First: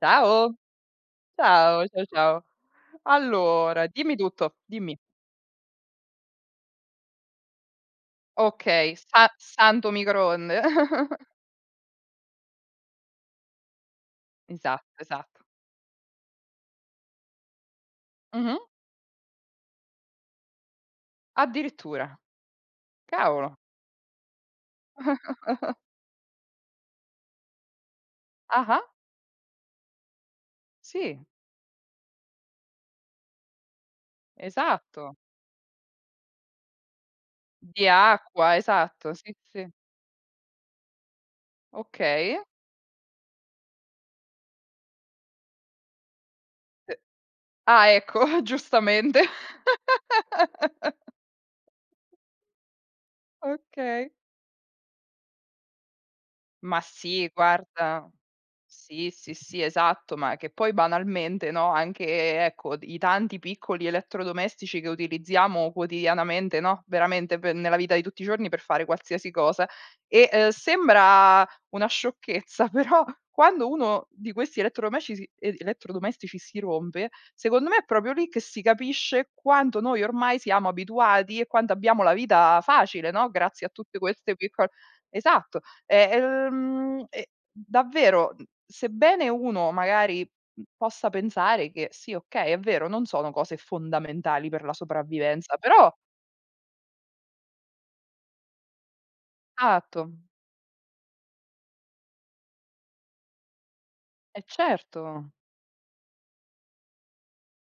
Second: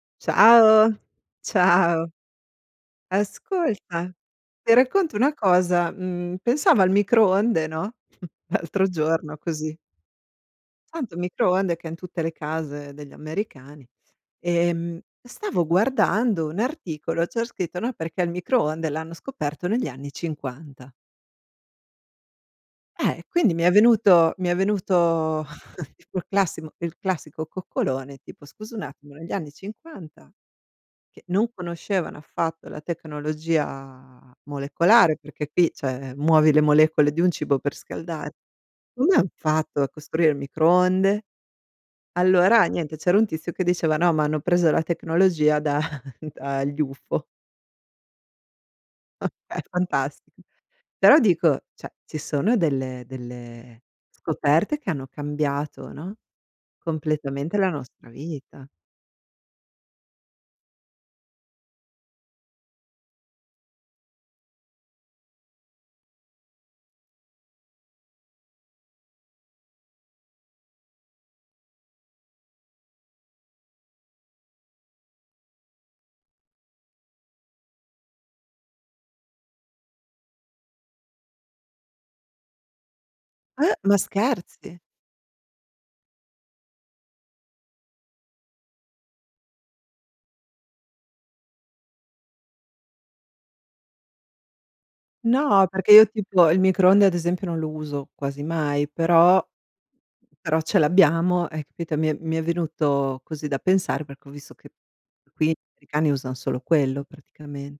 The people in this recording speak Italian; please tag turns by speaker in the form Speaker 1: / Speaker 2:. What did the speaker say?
Speaker 1: Ciao.
Speaker 2: Ciao.
Speaker 1: Ciao, ciao,
Speaker 2: Ciao.
Speaker 1: ciao. Allora
Speaker 2: Ascolta,
Speaker 1: dimmi tutto,
Speaker 2: ti
Speaker 1: dimmi.
Speaker 2: racconto una cosa: mhmm, pensavo al microonde, no, l'altro
Speaker 1: Okay, sa
Speaker 2: giorno così
Speaker 1: santo microonde.
Speaker 2: Santo microonde ch'è in tutte le case degli americani,
Speaker 1: Esatto,
Speaker 2: ehm,
Speaker 1: esatto.
Speaker 2: stavo guardando un articolo, c'era scritto no perché il
Speaker 1: Mh-mh.
Speaker 2: microonde l'hanno scoperto negli anni '50.
Speaker 1: Addirittura.
Speaker 2: Eh, e quindi
Speaker 1: Cavolo.
Speaker 2: mi è venuto mi è venuto tipo il classimo il classico coccolone, tipo: "Scusa un
Speaker 1: Ah-ah.
Speaker 2: attimo negli anni '50, che
Speaker 1: Sì.
Speaker 2: non conoscevano affatto la tecnologia
Speaker 1: Esatto.
Speaker 2: molecolare, perché qui cioè muovi le molecole di un cibo per
Speaker 1: Di
Speaker 2: scaldare,
Speaker 1: acqua, esatto.
Speaker 2: come han
Speaker 1: Sì, sì.
Speaker 2: fatto a costruire il microonde?"
Speaker 1: Okay.
Speaker 2: Allora niente, c'era un tizio che diceva: "No, ma hanno preso la tecnologia da dagli
Speaker 1: D
Speaker 2: ufo."
Speaker 1: ah ecco, giustamente.
Speaker 2: È fantastico. Però dico cioè ci sono delle delle
Speaker 1: Okay.
Speaker 2: scoperte che hanno cambiato, no,
Speaker 1: Ma sì,
Speaker 2: completamente la nostra
Speaker 1: guarda.
Speaker 2: vita.
Speaker 1: Sì, sì, sì, esatto. Ma che poi banalmente, no, anche e ecco, d i tanti piccoli elettrodomestici che utilizziamo quotidianamente, no, veramente pe nella vita di tutti i giorni per fare qualsiasi cosa. E, uhm, sembra una sciocchezza, però quando uno di questi elettrodomesci si e elettrodomestici si rompe secondo me è proprio lì che si capisce quanto noi ormai siamo abituati e quanto abbiamo la vita facile, no, grazie a
Speaker 2: Eh, ma
Speaker 1: tutte queste piccol
Speaker 2: scherzi?
Speaker 1: esatto, e ehm, e davvero, mhmm, sebbene uno magari, mhmm, possa pensare che, sì okay è vero non sono cose fondamentali per la sopravvivenza,
Speaker 2: No, perché
Speaker 1: però
Speaker 2: io tipo, il microonde ad esempio non lo uso quasi mai, però
Speaker 1: Atto.
Speaker 2: però ce l'abbiamo, hai capito; e mi è mi è venuto così da pensare perché ho
Speaker 1: E
Speaker 2: visto che
Speaker 1: certo.
Speaker 2: qui gli americani usan solo quello praticamen